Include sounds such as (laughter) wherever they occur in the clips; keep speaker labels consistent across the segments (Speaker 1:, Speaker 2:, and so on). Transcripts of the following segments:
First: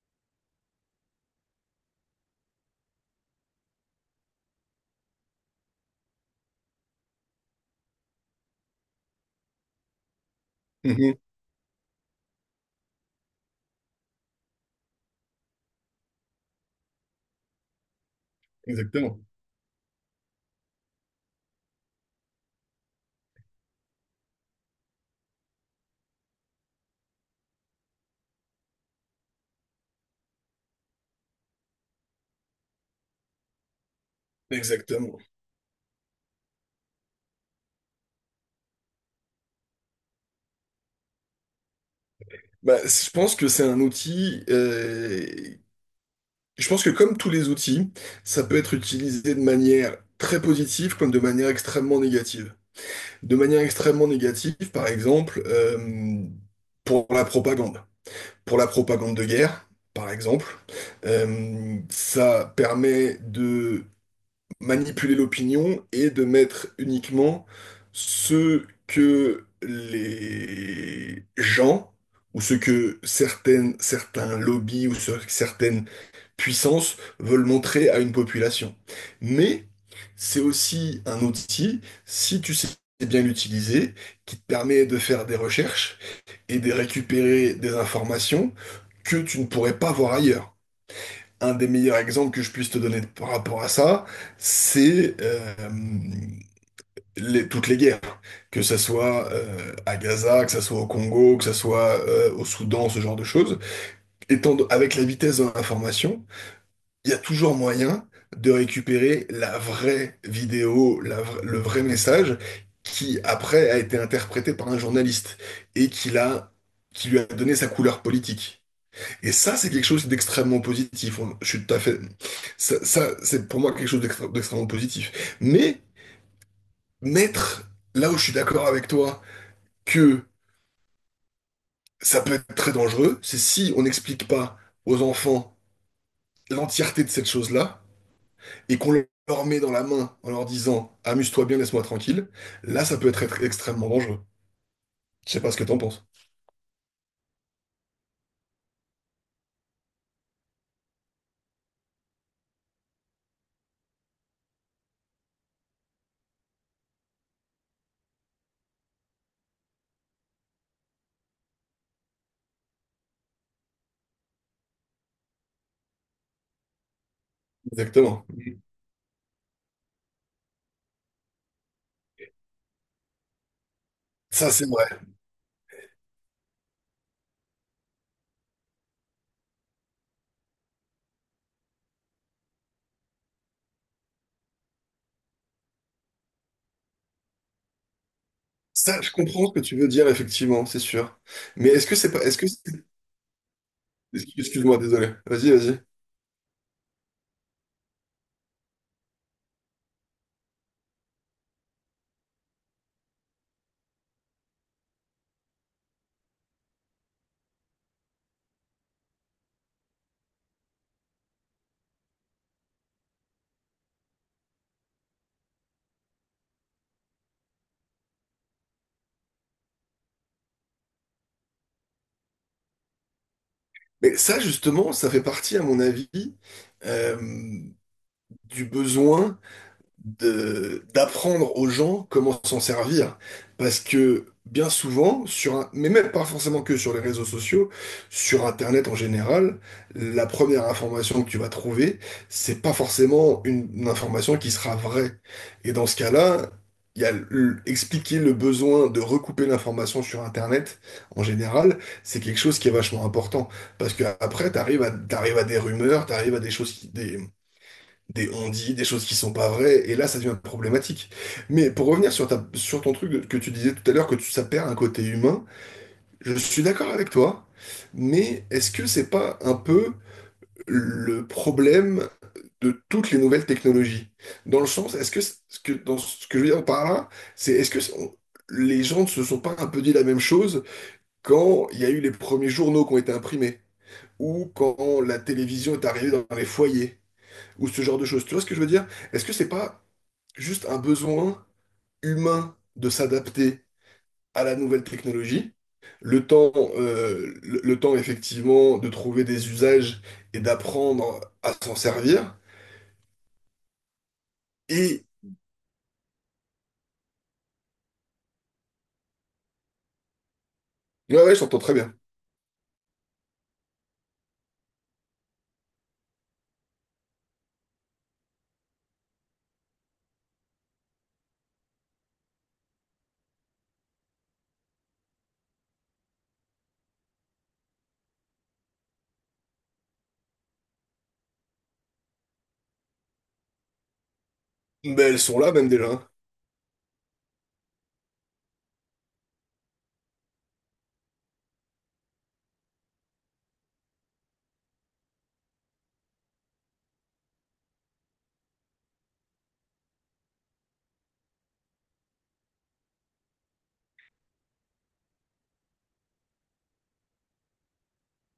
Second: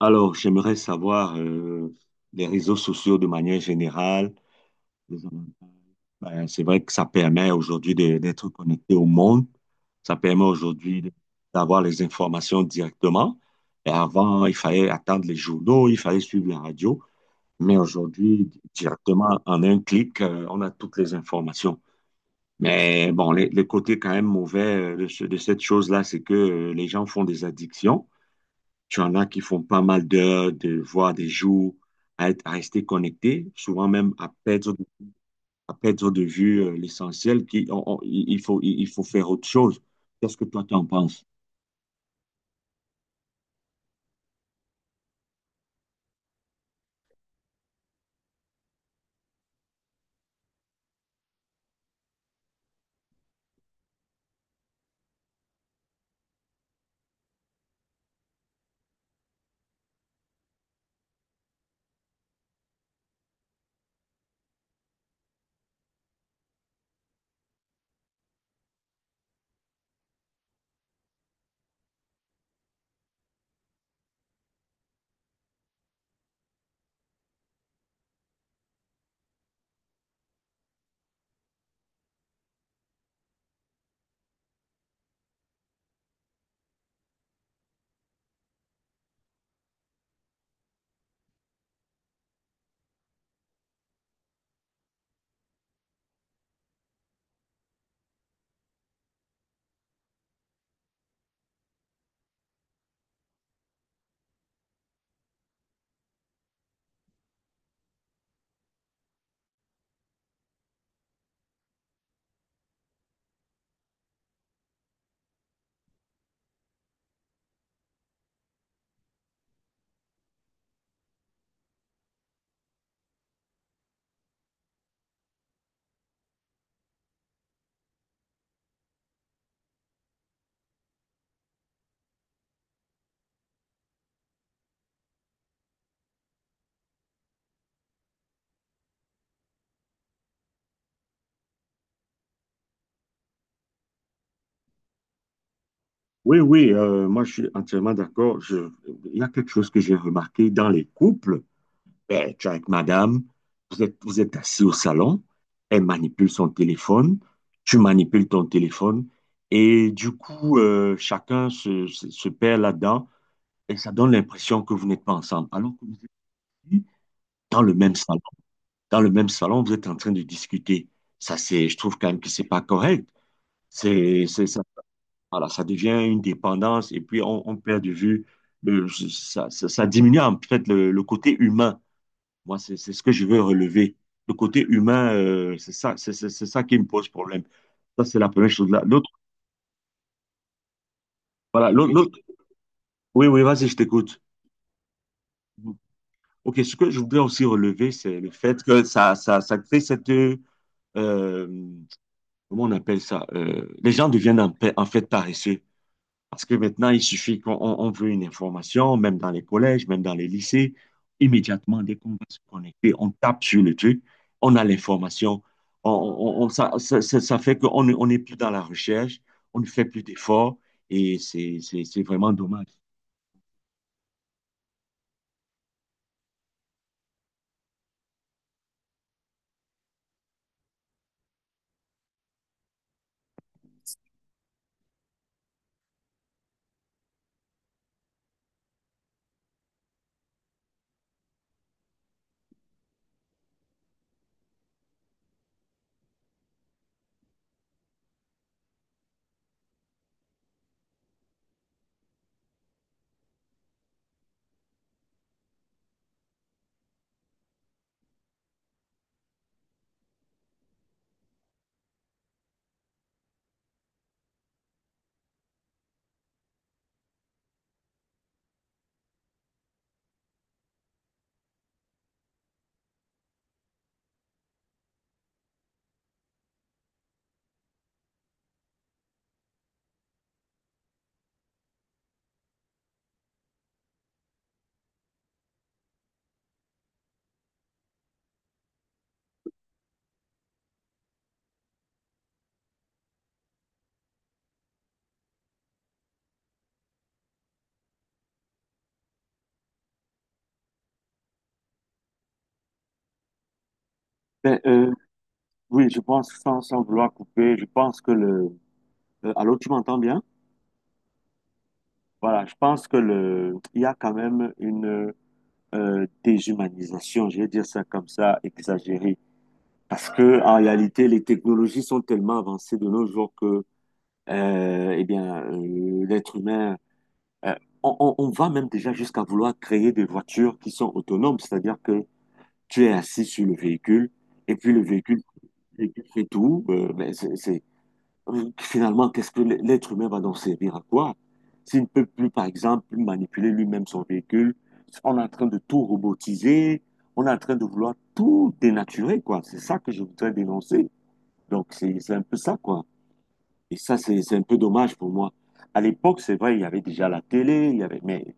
Speaker 1: Alors, j'aimerais savoir les réseaux sociaux de manière générale. Les avantages. Ben, c'est vrai que ça permet aujourd'hui d'être connecté au monde. Ça permet aujourd'hui
Speaker 2: Mhm.
Speaker 1: d'avoir les informations directement. Et avant, il fallait attendre les journaux, il fallait suivre la radio. Mais aujourd'hui,
Speaker 2: Exactement.
Speaker 1: directement, en un clic, on a toutes les informations. Mais bon, les côtés quand même mauvais de cette chose-là, c'est que les gens font des addictions. Tu en as qui font pas mal d'heures, voire des jours à rester connectés, souvent même à perdre,
Speaker 2: Exactement.
Speaker 1: à perdre de vue l'essentiel. Qui, on- on- il il faut, il faut faire autre chose. Qu'est-ce que toi, tu en penses?
Speaker 2: Je pense que c'est un outil. Je pense que comme tous les outils, ça peut être utilisé de manière très positive comme de manière extrêmement négative. De manière extrêmement négative, par exemple, pour la propagande. Pour la propagande de guerre, par exemple, ça permet manipuler l'opinion et de mettre uniquement ce que les gens ou ce que certaines, certains lobbies ou certaines puissances veulent montrer à une population. Mais c'est aussi un outil, si tu sais bien l'utiliser, qui te permet de faire des recherches et de récupérer des informations que tu ne pourrais pas voir ailleurs. Un des meilleurs exemples que je puisse te donner par rapport à ça, c'est toutes les guerres, que ça soit à Gaza, que ça soit au Congo, que ça soit au Soudan, ce genre de choses. Avec la vitesse de l'information, il y a toujours moyen de récupérer la vraie vidéo, le vrai message qui après a été interprété par un journaliste et qui l'a, qui lui a donné sa couleur politique. Et ça, c'est quelque chose d'extrêmement positif. Je suis tout à fait. Ça, c'est pour moi quelque chose d'extrêmement positif. Mais mettre, là où je suis d'accord avec toi, que ça peut être très dangereux, c'est si on n'explique pas aux enfants l'entièreté de cette chose-là et qu'on leur met dans la main en leur disant amuse-toi bien, laisse-moi tranquille. Là, ça peut être extrêmement dangereux. Je sais pas ce que t'en penses.
Speaker 1: Oui, oui, moi je suis entièrement d'accord. Il y a quelque chose que j'ai remarqué dans les couples. Ben, tu es avec madame, vous êtes assis au salon, elle manipule son téléphone, tu manipules ton téléphone, et du coup, chacun se perd là-dedans. Et ça donne l'impression que vous n'êtes pas ensemble, alors que vous êtes dans le même salon.
Speaker 2: Exactement.
Speaker 1: Dans le même salon, vous êtes en train de discuter. Je trouve quand même que c'est pas correct. C'est, c'est,
Speaker 2: Ça,
Speaker 1: ça,
Speaker 2: c'est vrai.
Speaker 1: voilà, ça devient une dépendance et puis on perd de vue, ça diminue en fait le côté humain. Moi, c'est ce que je veux relever. Le côté humain, c'est ça, c'est ça qui me pose problème. Ça, c'est la première chose là.
Speaker 2: Ça,
Speaker 1: L'autre,
Speaker 2: je comprends ce que tu veux dire, effectivement, c'est sûr. Mais
Speaker 1: voilà,
Speaker 2: est-ce
Speaker 1: l'autre,
Speaker 2: que c'est
Speaker 1: l'autre-
Speaker 2: pas. Est-ce que.
Speaker 1: Oui, oui, vas-y, je t'écoute.
Speaker 2: Excuse-moi, désolé. Vas-y, vas-y.
Speaker 1: OK, ce que je voudrais aussi relever, c'est le fait que ça crée cette... euh, Comment on appelle ça? Les gens deviennent en fait paresseux. Parce que maintenant, il suffit qu'on on veut une information, même dans les collèges, même dans les lycées. Immédiatement, dès qu'on va se connecter, on tape sur le truc, on a l'information. Ça fait qu'on ne- on n'est plus dans la recherche, on ne fait plus d'efforts et c'est vraiment dommage.
Speaker 2: Mais ça, justement, ça fait partie, à mon avis, euh, du besoin d'apprendre aux gens comment s'en servir. Parce que bien souvent, sur un, mais même pas forcément que sur les réseaux sociaux, sur Internet en général, la première information que tu vas trouver, c'est pas forcément une information qui sera vraie. Et dans ce cas-là, il y a expliquer le besoin de recouper l'information sur Internet en général, c'est quelque chose qui est vachement important. Parce que après, t'arrives à des rumeurs, t'arrives à des choses qui, des on-dit, des choses qui sont pas vraies, et là ça devient problématique. Mais pour revenir sur ta, sur ton truc que tu disais tout à l'heure, ça perd un côté humain, je suis d'accord avec toi, mais est-ce que c'est pas un peu le problème de toutes les nouvelles technologies? Dans le sens, est-ce que, dans ce que je veux dire par là, c'est est-ce que les gens ne se sont pas un peu dit la même chose quand il y a eu les premiers journaux qui ont été imprimés, ou quand la télévision est arrivée dans les foyers, ou ce genre de choses? Tu vois ce que je veux dire? Est-ce que c'est pas juste un besoin humain de s'adapter à la nouvelle technologie? Le temps, le temps effectivement de trouver des usages et d'apprendre à s'en servir. Et
Speaker 1: Oui, euh, bien.
Speaker 2: ouais, ouais, je t'entends très bien.
Speaker 1: Voilà, il y a euh, euh, parce que en réalité, les technologies sont tellement avancées de nos jours que, eh bien, l'être humain, euh, on va même déjà vouloir créer des voitures qui sont autonomes, c'est-à-dire que tu es assis sur le véhicule et puis
Speaker 2: Mais elles sont là même
Speaker 1: le
Speaker 2: déjà,
Speaker 1: véhicule
Speaker 2: hein.
Speaker 1: fait tout. Mais finalement, qu'est-ce que l'être humain va donc servir à quoi? S'il ne peut plus, par exemple, manipuler lui-même son véhicule, on est en train de tout robotiser, on est en train de vouloir tout dénaturer, quoi. C'est ça que je voudrais dénoncer. Donc, c'est un peu ça, quoi. Et ça, c'est un peu dommage pour moi. À l'époque, c'est vrai, il y avait déjà la télé, mais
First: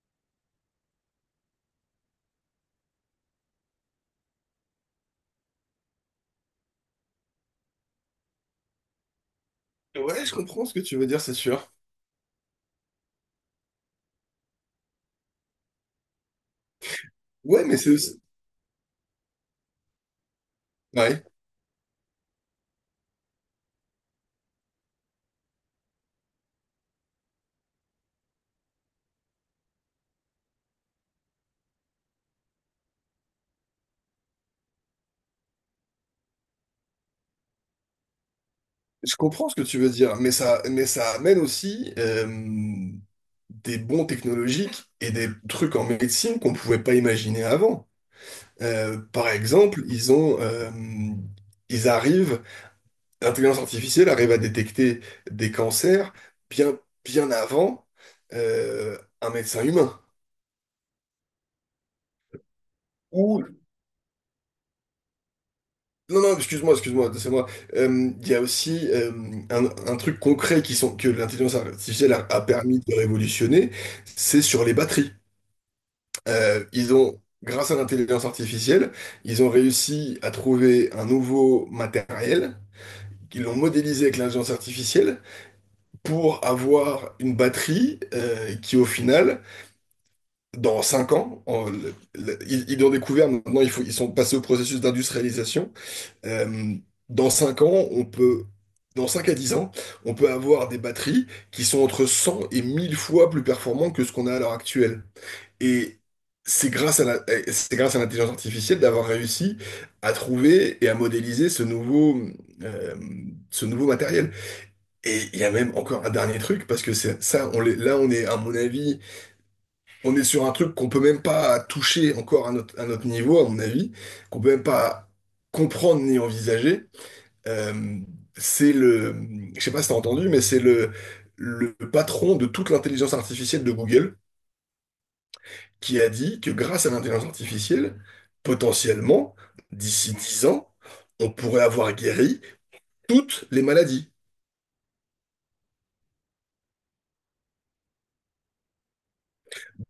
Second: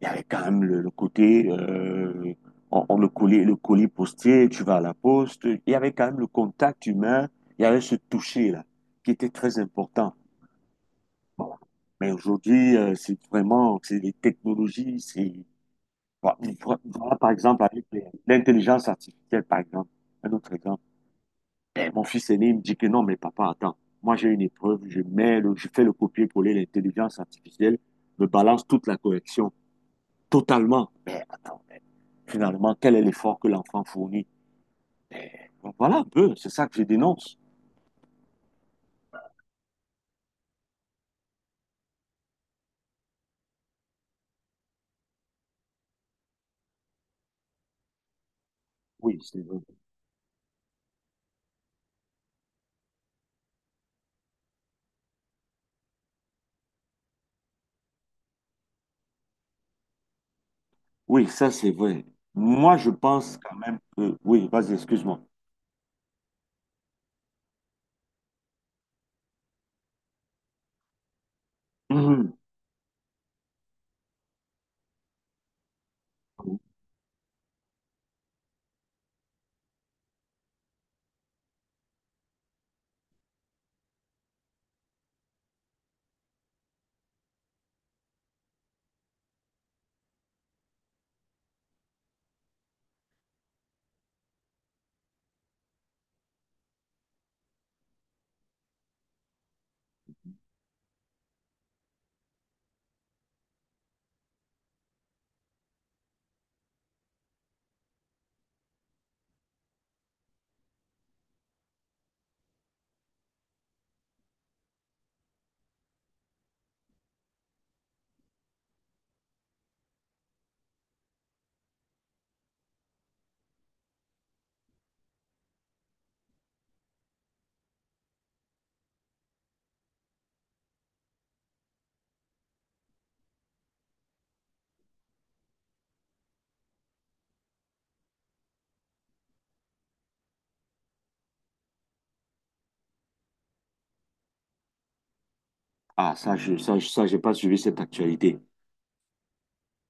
Speaker 1: il y avait quand même le côté, on le collait, le colis postier, tu vas à la poste. Il y avait quand même le contact humain, il y avait ce toucher-là, qui était très important.
Speaker 2: Ouais, je comprends ce que tu veux dire, c'est
Speaker 1: Bon.
Speaker 2: sûr.
Speaker 1: Mais aujourd'hui, c'est les technologies, voilà, voilà, par exemple,
Speaker 2: Ouais, mais
Speaker 1: avec
Speaker 2: c'est aussi...
Speaker 1: l'intelligence artificielle, par exemple, un autre exemple.
Speaker 2: Ouais,
Speaker 1: Et mon fils aîné, il me dit que non, mais papa, attends, moi j'ai une épreuve, je fais le copier-coller, l'intelligence artificielle me balance toute la correction, totalement. Mais attends, finalement, quel est l'effort que l'enfant fournit? Mais, voilà un peu, c'est ça que je dénonce.
Speaker 2: je comprends ce que tu veux dire, mais ça amène aussi des bons technologiques et des trucs en médecine qu'on pouvait pas imaginer avant. Euh,
Speaker 1: Oui,
Speaker 2: par
Speaker 1: c'est vrai.
Speaker 2: exemple, ils arrivent, l'intelligence artificielle arrive à détecter des cancers bien, bien avant un médecin humain.
Speaker 1: Oui, ça c'est vrai. Moi, je pense
Speaker 2: Ou,
Speaker 1: quand même que... Oui, vas-y, excuse-moi.
Speaker 2: non, non, excuse-moi, excuse-moi, c'est moi. Il y a aussi un truc concret qui sont, que l'intelligence artificielle a,
Speaker 1: Mhm.
Speaker 2: a permis de révolutionner, c'est sur les batteries. Ils ont, grâce à l'intelligence artificielle, ils ont réussi à trouver un nouveau matériel, qu'ils l'ont modélisé avec l'intelligence artificielle, pour avoir une batterie qui, au final, dans 5 ans, ils l'ont découvert, maintenant il faut, ils sont passés au processus d'industrialisation. Euh, dans 5 ans, on peut, dans 5 à 10 ans, on peut avoir des batteries qui sont entre 100 et 1000 fois plus performantes que ce qu'on a à l'heure actuelle. Et c'est grâce à la, et c'est grâce à l'intelligence artificielle d'avoir réussi à trouver et à modéliser euh, ce nouveau matériel. Et il y a même encore un dernier truc, parce que c'est ça, là, on est, à mon avis, on est sur un truc qu'on peut même pas toucher encore à notre niveau, à mon avis, qu'on peut même pas comprendre ni envisager. Euh, c'est le, je sais pas si t'as entendu, mais c'est le patron de toute l'intelligence artificielle de Google qui a dit que grâce à l'intelligence artificielle, potentiellement, d'ici 10 ans, on pourrait avoir guéri toutes les maladies.
Speaker 1: Ah, j'ai pas suivi cette actualité.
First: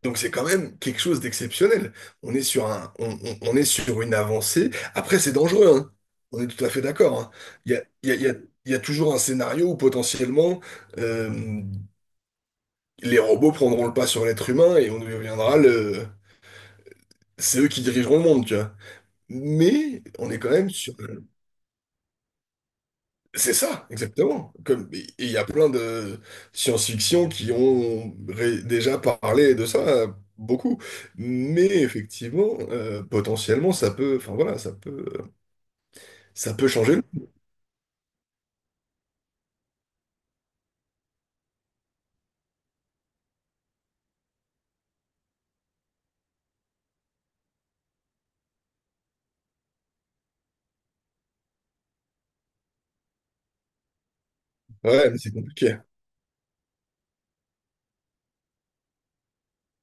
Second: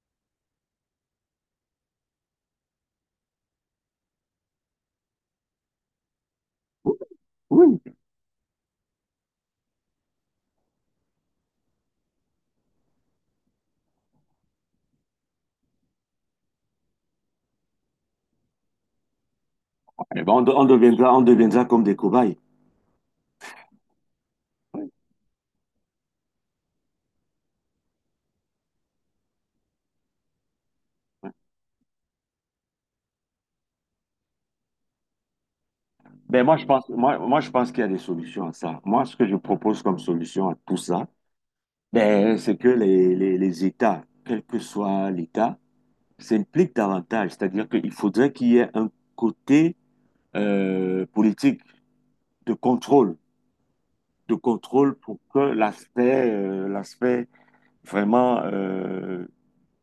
Speaker 2: Donc c'est quand même quelque chose d'exceptionnel. On est sur un, on est sur une avancée. Après, c'est dangereux, hein. On est tout à fait d'accord, hein. Il y
Speaker 1: Oui.
Speaker 2: a, il y a- il y a- il y a toujours un scénario où potentiellement euh, les robots prendront le pas sur l'être humain et on deviendra le... C'est eux qui dirigeront le monde, tu vois. Mais
Speaker 1: Eh
Speaker 2: on
Speaker 1: ben,
Speaker 2: est quand
Speaker 1: on
Speaker 2: même sur...
Speaker 1: deviendra, on deviendra comme des cobayes.
Speaker 2: C'est ça, exactement. Et il y a plein de science-fiction qui ont déjà parlé de ça beaucoup. Mais effectivement, potentiellement, ça peut, enfin voilà, ça peut,
Speaker 1: Ben
Speaker 2: ça
Speaker 1: moi,
Speaker 2: peut changer le monde.
Speaker 1: je pense qu'il y a des solutions à ça. Moi, ce que je propose comme solution à tout ça, ben, c'est que les États, quel que soit l'État, s'impliquent davantage. C'est-à-dire qu'il faudrait qu'il y ait un côté politique de contrôle, de contrôle
Speaker 2: Ouais, mais
Speaker 1: pour
Speaker 2: c'est
Speaker 1: que
Speaker 2: compliqué.
Speaker 1: l'aspect, vraiment, euh,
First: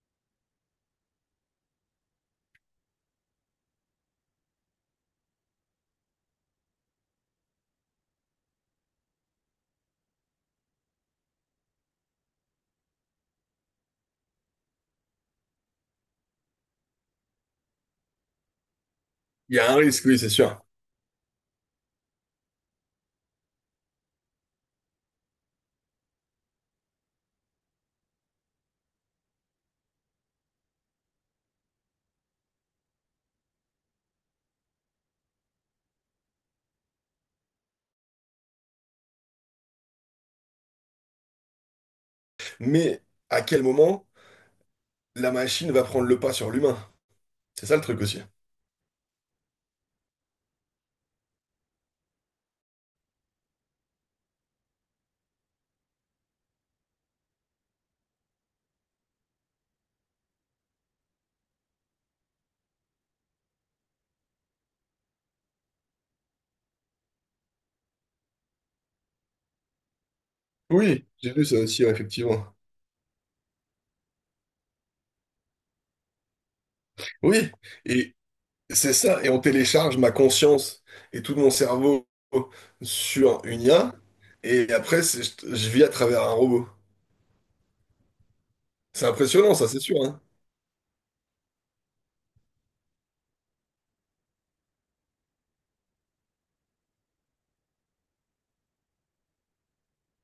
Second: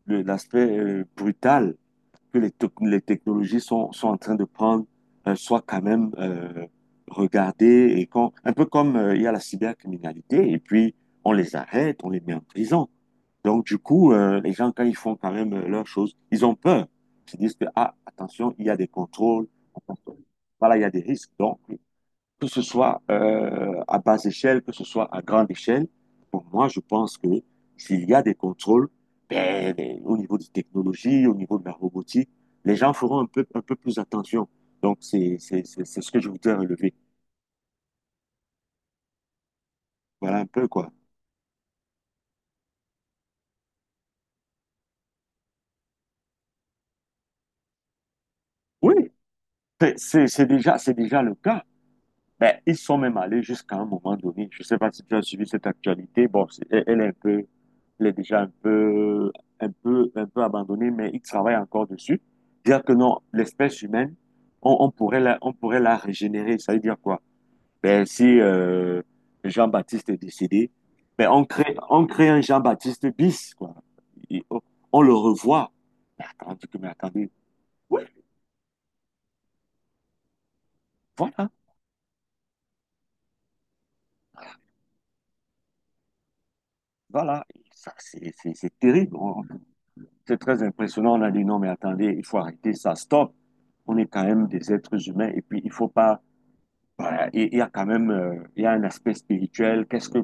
Speaker 1: l'aspect brutal que les technologies sont en train de prendre soit quand même regardées et quand un peu comme il y a la cybercriminalité et puis on les arrête, on les met en prison. Donc du coup, les gens, quand ils font quand même leurs choses, ils ont peur. Ils disent que, ah, attention, il y a des contrôles,
Speaker 2: Il y a un risque,
Speaker 1: attention,
Speaker 2: oui, c'est sûr.
Speaker 1: voilà, il y a des risques. Donc, que ce soit à basse échelle, que ce soit à grande échelle, pour moi, je pense que s'il y a des contrôles, ben, au niveau des technologies, au niveau de la robotique, les gens feront un peu plus attention. Donc, c'est ce que je voudrais relever. Voilà un peu quoi.
Speaker 2: Mais à quel moment la machine va prendre le pas sur l'humain? C'est ça le truc aussi.
Speaker 1: Oui, c'est déjà le cas. Ben, ils sont même allés jusqu'à un moment donné. Je ne sais pas si tu as suivi cette actualité. Bon, c'est- elle elle est un peu il est déjà un peu abandonné, mais il travaille encore dessus. Dire que non, l'espèce humaine, on pourrait on pourrait la régénérer. Ça veut dire quoi? Ben, si Jean-Baptiste est décédé,
Speaker 2: Oui,
Speaker 1: ben,
Speaker 2: j'ai
Speaker 1: on
Speaker 2: vu ça
Speaker 1: crée,
Speaker 2: aussi, ouais,
Speaker 1: on crée un
Speaker 2: effectivement.
Speaker 1: Jean-Baptiste bis, quoi. Et on le revoit. Mais attendez, mais attendez.
Speaker 2: Oui,
Speaker 1: Oui,
Speaker 2: et c'est ça, et on télécharge ma conscience et tout
Speaker 1: voilà,
Speaker 2: mon cerveau sur une IA, et après, je vis à travers un robot.
Speaker 1: voilà. Ça, c'est
Speaker 2: C'est
Speaker 1: terrible.
Speaker 2: impressionnant, ça, c'est sûr, hein.
Speaker 1: C'est très impressionnant. On a dit non, mais attendez, il faut arrêter ça. Stop. On est quand même des êtres humains et puis il faut pas. Voilà, il y a un aspect spirituel. Qu'est-ce que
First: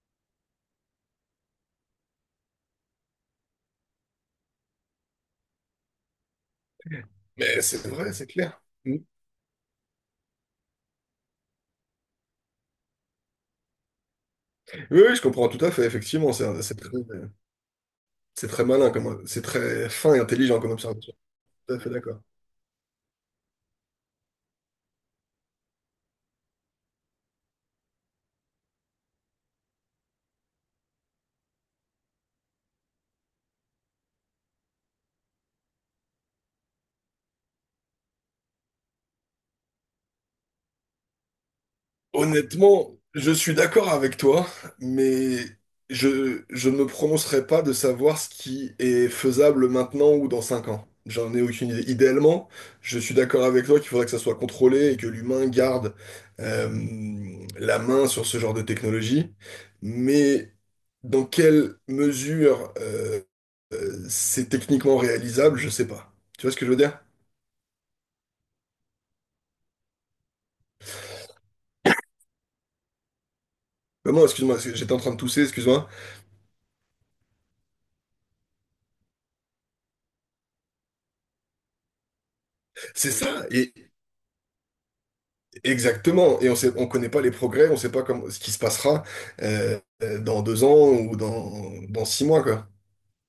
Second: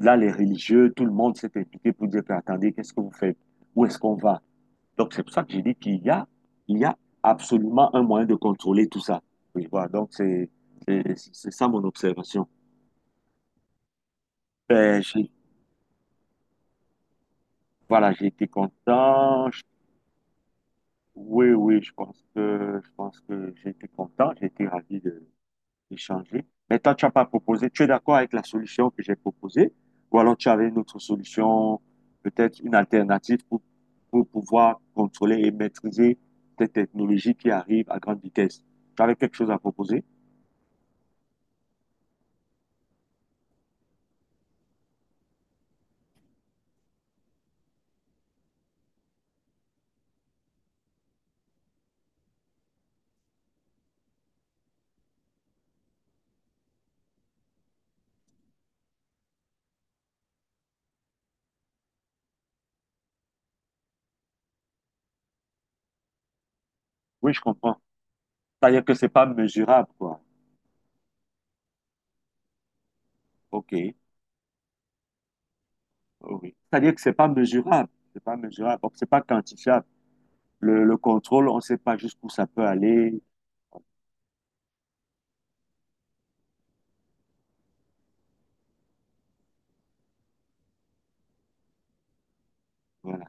Speaker 1: Là, les religieux, tout le monde s'est impliqué pour dire que, attendez, qu'est-ce que vous faites? Où est-ce qu'on va? Donc c'est pour ça que j'ai dit qu'il y a
Speaker 2: Mais c'est
Speaker 1: absolument un
Speaker 2: vrai,
Speaker 1: moyen
Speaker 2: c'est
Speaker 1: de
Speaker 2: clair.
Speaker 1: contrôler
Speaker 2: Mm.
Speaker 1: tout ça. Oui, voilà, donc c'est ça mon observation.
Speaker 2: Oui,
Speaker 1: Ben,
Speaker 2: oui, je comprends tout à fait, effectivement, c'est très,
Speaker 1: voilà, j'ai été
Speaker 2: c'est très malin, comme, c'est
Speaker 1: content.
Speaker 2: très fin et intelligent comme observation.
Speaker 1: Oui,
Speaker 2: Tout à
Speaker 1: oui,
Speaker 2: fait
Speaker 1: je
Speaker 2: d'accord.
Speaker 1: pense que je pense que j'ai été content. J'ai été ravi de échanger. Mais toi, tu n'as pas proposé, tu es d'accord avec la solution que j'ai proposée, ou alors tu avais une autre solution, peut-être une alternative pour, pouvoir contrôler et maîtriser cette technologie qui arrive à grande vitesse. Tu avais quelque chose à proposer?
Speaker 2: Honnêtement, je suis d'accord avec toi, mais je ne me prononcerai pas de savoir ce qui est faisable maintenant ou dans 5 ans. J'en ai aucune idée. Idéalement, je suis d'accord avec toi qu'il faudrait que ça soit contrôlé et que l'humain garde euh, la main sur ce genre de technologie. Mais dans quelle mesure c'est techniquement réalisable, je sais pas. Tu vois ce que je veux dire?
Speaker 1: Oui, je comprends. C'est-à-dire que c'est pas mesurable, quoi. OK.
Speaker 2: Maman, excuse-moi, parce que j'étais en train de tousser, excuse-moi.
Speaker 1: Oui. C'est-à-dire que c'est pas mesurable. C'est pas mesurable. Donc, c'est pas quantifiable. Le contrôle, on ne sait pas jusqu'où ça peut
Speaker 2: C'est
Speaker 1: aller.
Speaker 2: ça. Exactement, et on sait, on connaît pas les progrès, on sait pas comme ce qui se passera dans 2 ans ou dans, dans 6 mois, quoi.
Speaker 1: Voilà.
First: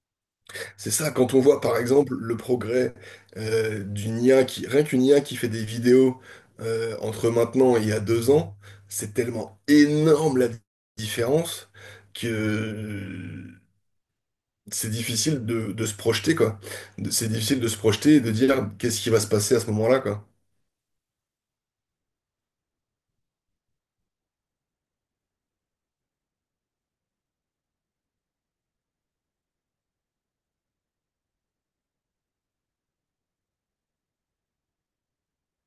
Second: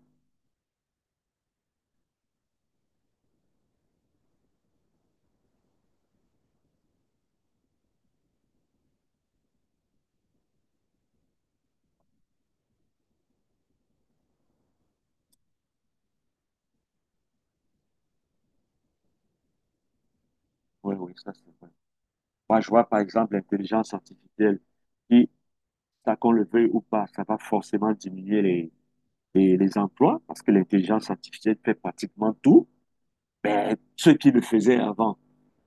Speaker 2: C'est ça, quand on voit par exemple le progrès d'une IA qui, rien qu'une IA qui fait des vidéos entre maintenant et il y a 2 ans, c'est tellement énorme la différence que c'est difficile de se projeter, quoi. C'est difficile de se projeter et de dire qu'est-ce qui va se passer à ce moment-là, quoi.
Speaker 1: Oui, oui, ça c'est vrai. Moi, je vois par exemple l'intelligence artificielle qui ça qu'on le veuille ou pas, ça va forcément diminuer les emplois parce que l'intelligence artificielle fait pratiquement tout. Ben, ceux qui le faisaient avant,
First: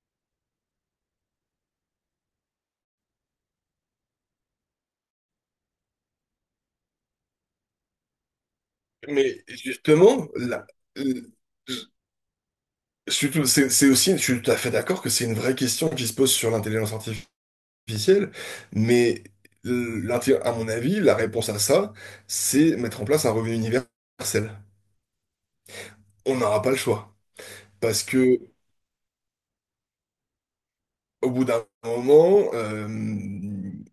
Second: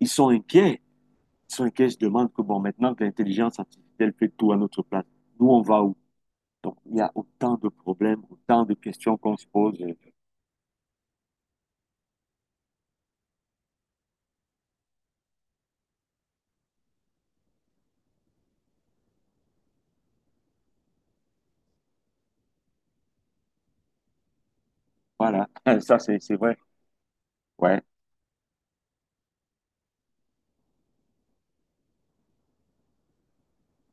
Speaker 1: ils sont inquiets. Ils sont inquiets, je demande que bon, maintenant que l'intelligence artificielle fait tout à notre place, nous, on va où? Donc, il y a autant de problèmes, autant de questions qu'on
Speaker 2: Mais
Speaker 1: se pose.
Speaker 2: justement, C'est aussi, je suis tout à fait d'accord que c'est une vraie question qui se pose sur l'intelligence artificielle, mais à mon avis, la réponse à ça, c'est mettre en place un revenu universel.
Speaker 1: Voilà, (laughs) ça, c'est
Speaker 2: On
Speaker 1: vrai.
Speaker 2: n'aura pas le choix.
Speaker 1: Ouais,
Speaker 2: Parce que au bout d'un moment,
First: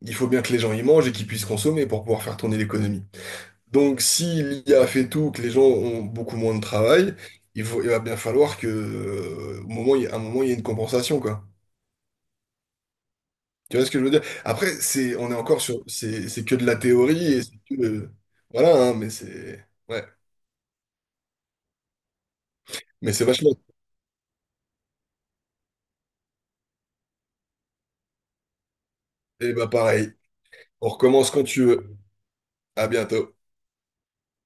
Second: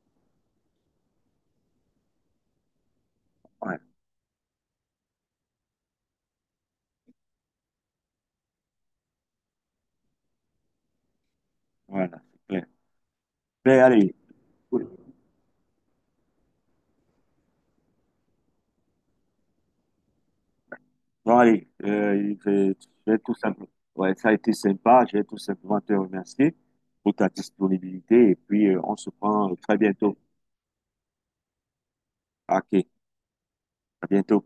Speaker 2: il faut bien que les gens y mangent et qu'ils puissent consommer pour pouvoir faire tourner l'économie.
Speaker 1: ouais,
Speaker 2: Donc si l'IA fait tout, que les gens ont beaucoup moins de travail, il va bien falloir que, au moment, il y a- à un moment, il y ait une compensation, quoi.
Speaker 1: voilà, c'est clair.
Speaker 2: Tu
Speaker 1: Mais
Speaker 2: vois ce que je veux
Speaker 1: allez,
Speaker 2: dire? Après, on est encore sur, c'est que de la théorie et c'est que, voilà, hein, mais c'est, ouais,
Speaker 1: Bon, allez, je vais je
Speaker 2: mais
Speaker 1: vais
Speaker 2: c'est
Speaker 1: tout
Speaker 2: vachement.
Speaker 1: simplement. Ouais, ça a été sympa. Je vais tout simplement te remercier pour ta disponibilité. Et puis, on se
Speaker 2: Et
Speaker 1: prend
Speaker 2: bah
Speaker 1: très
Speaker 2: pareil,
Speaker 1: bientôt.
Speaker 2: on recommence quand tu veux.
Speaker 1: OK,
Speaker 2: À bientôt.
Speaker 1: à bientôt.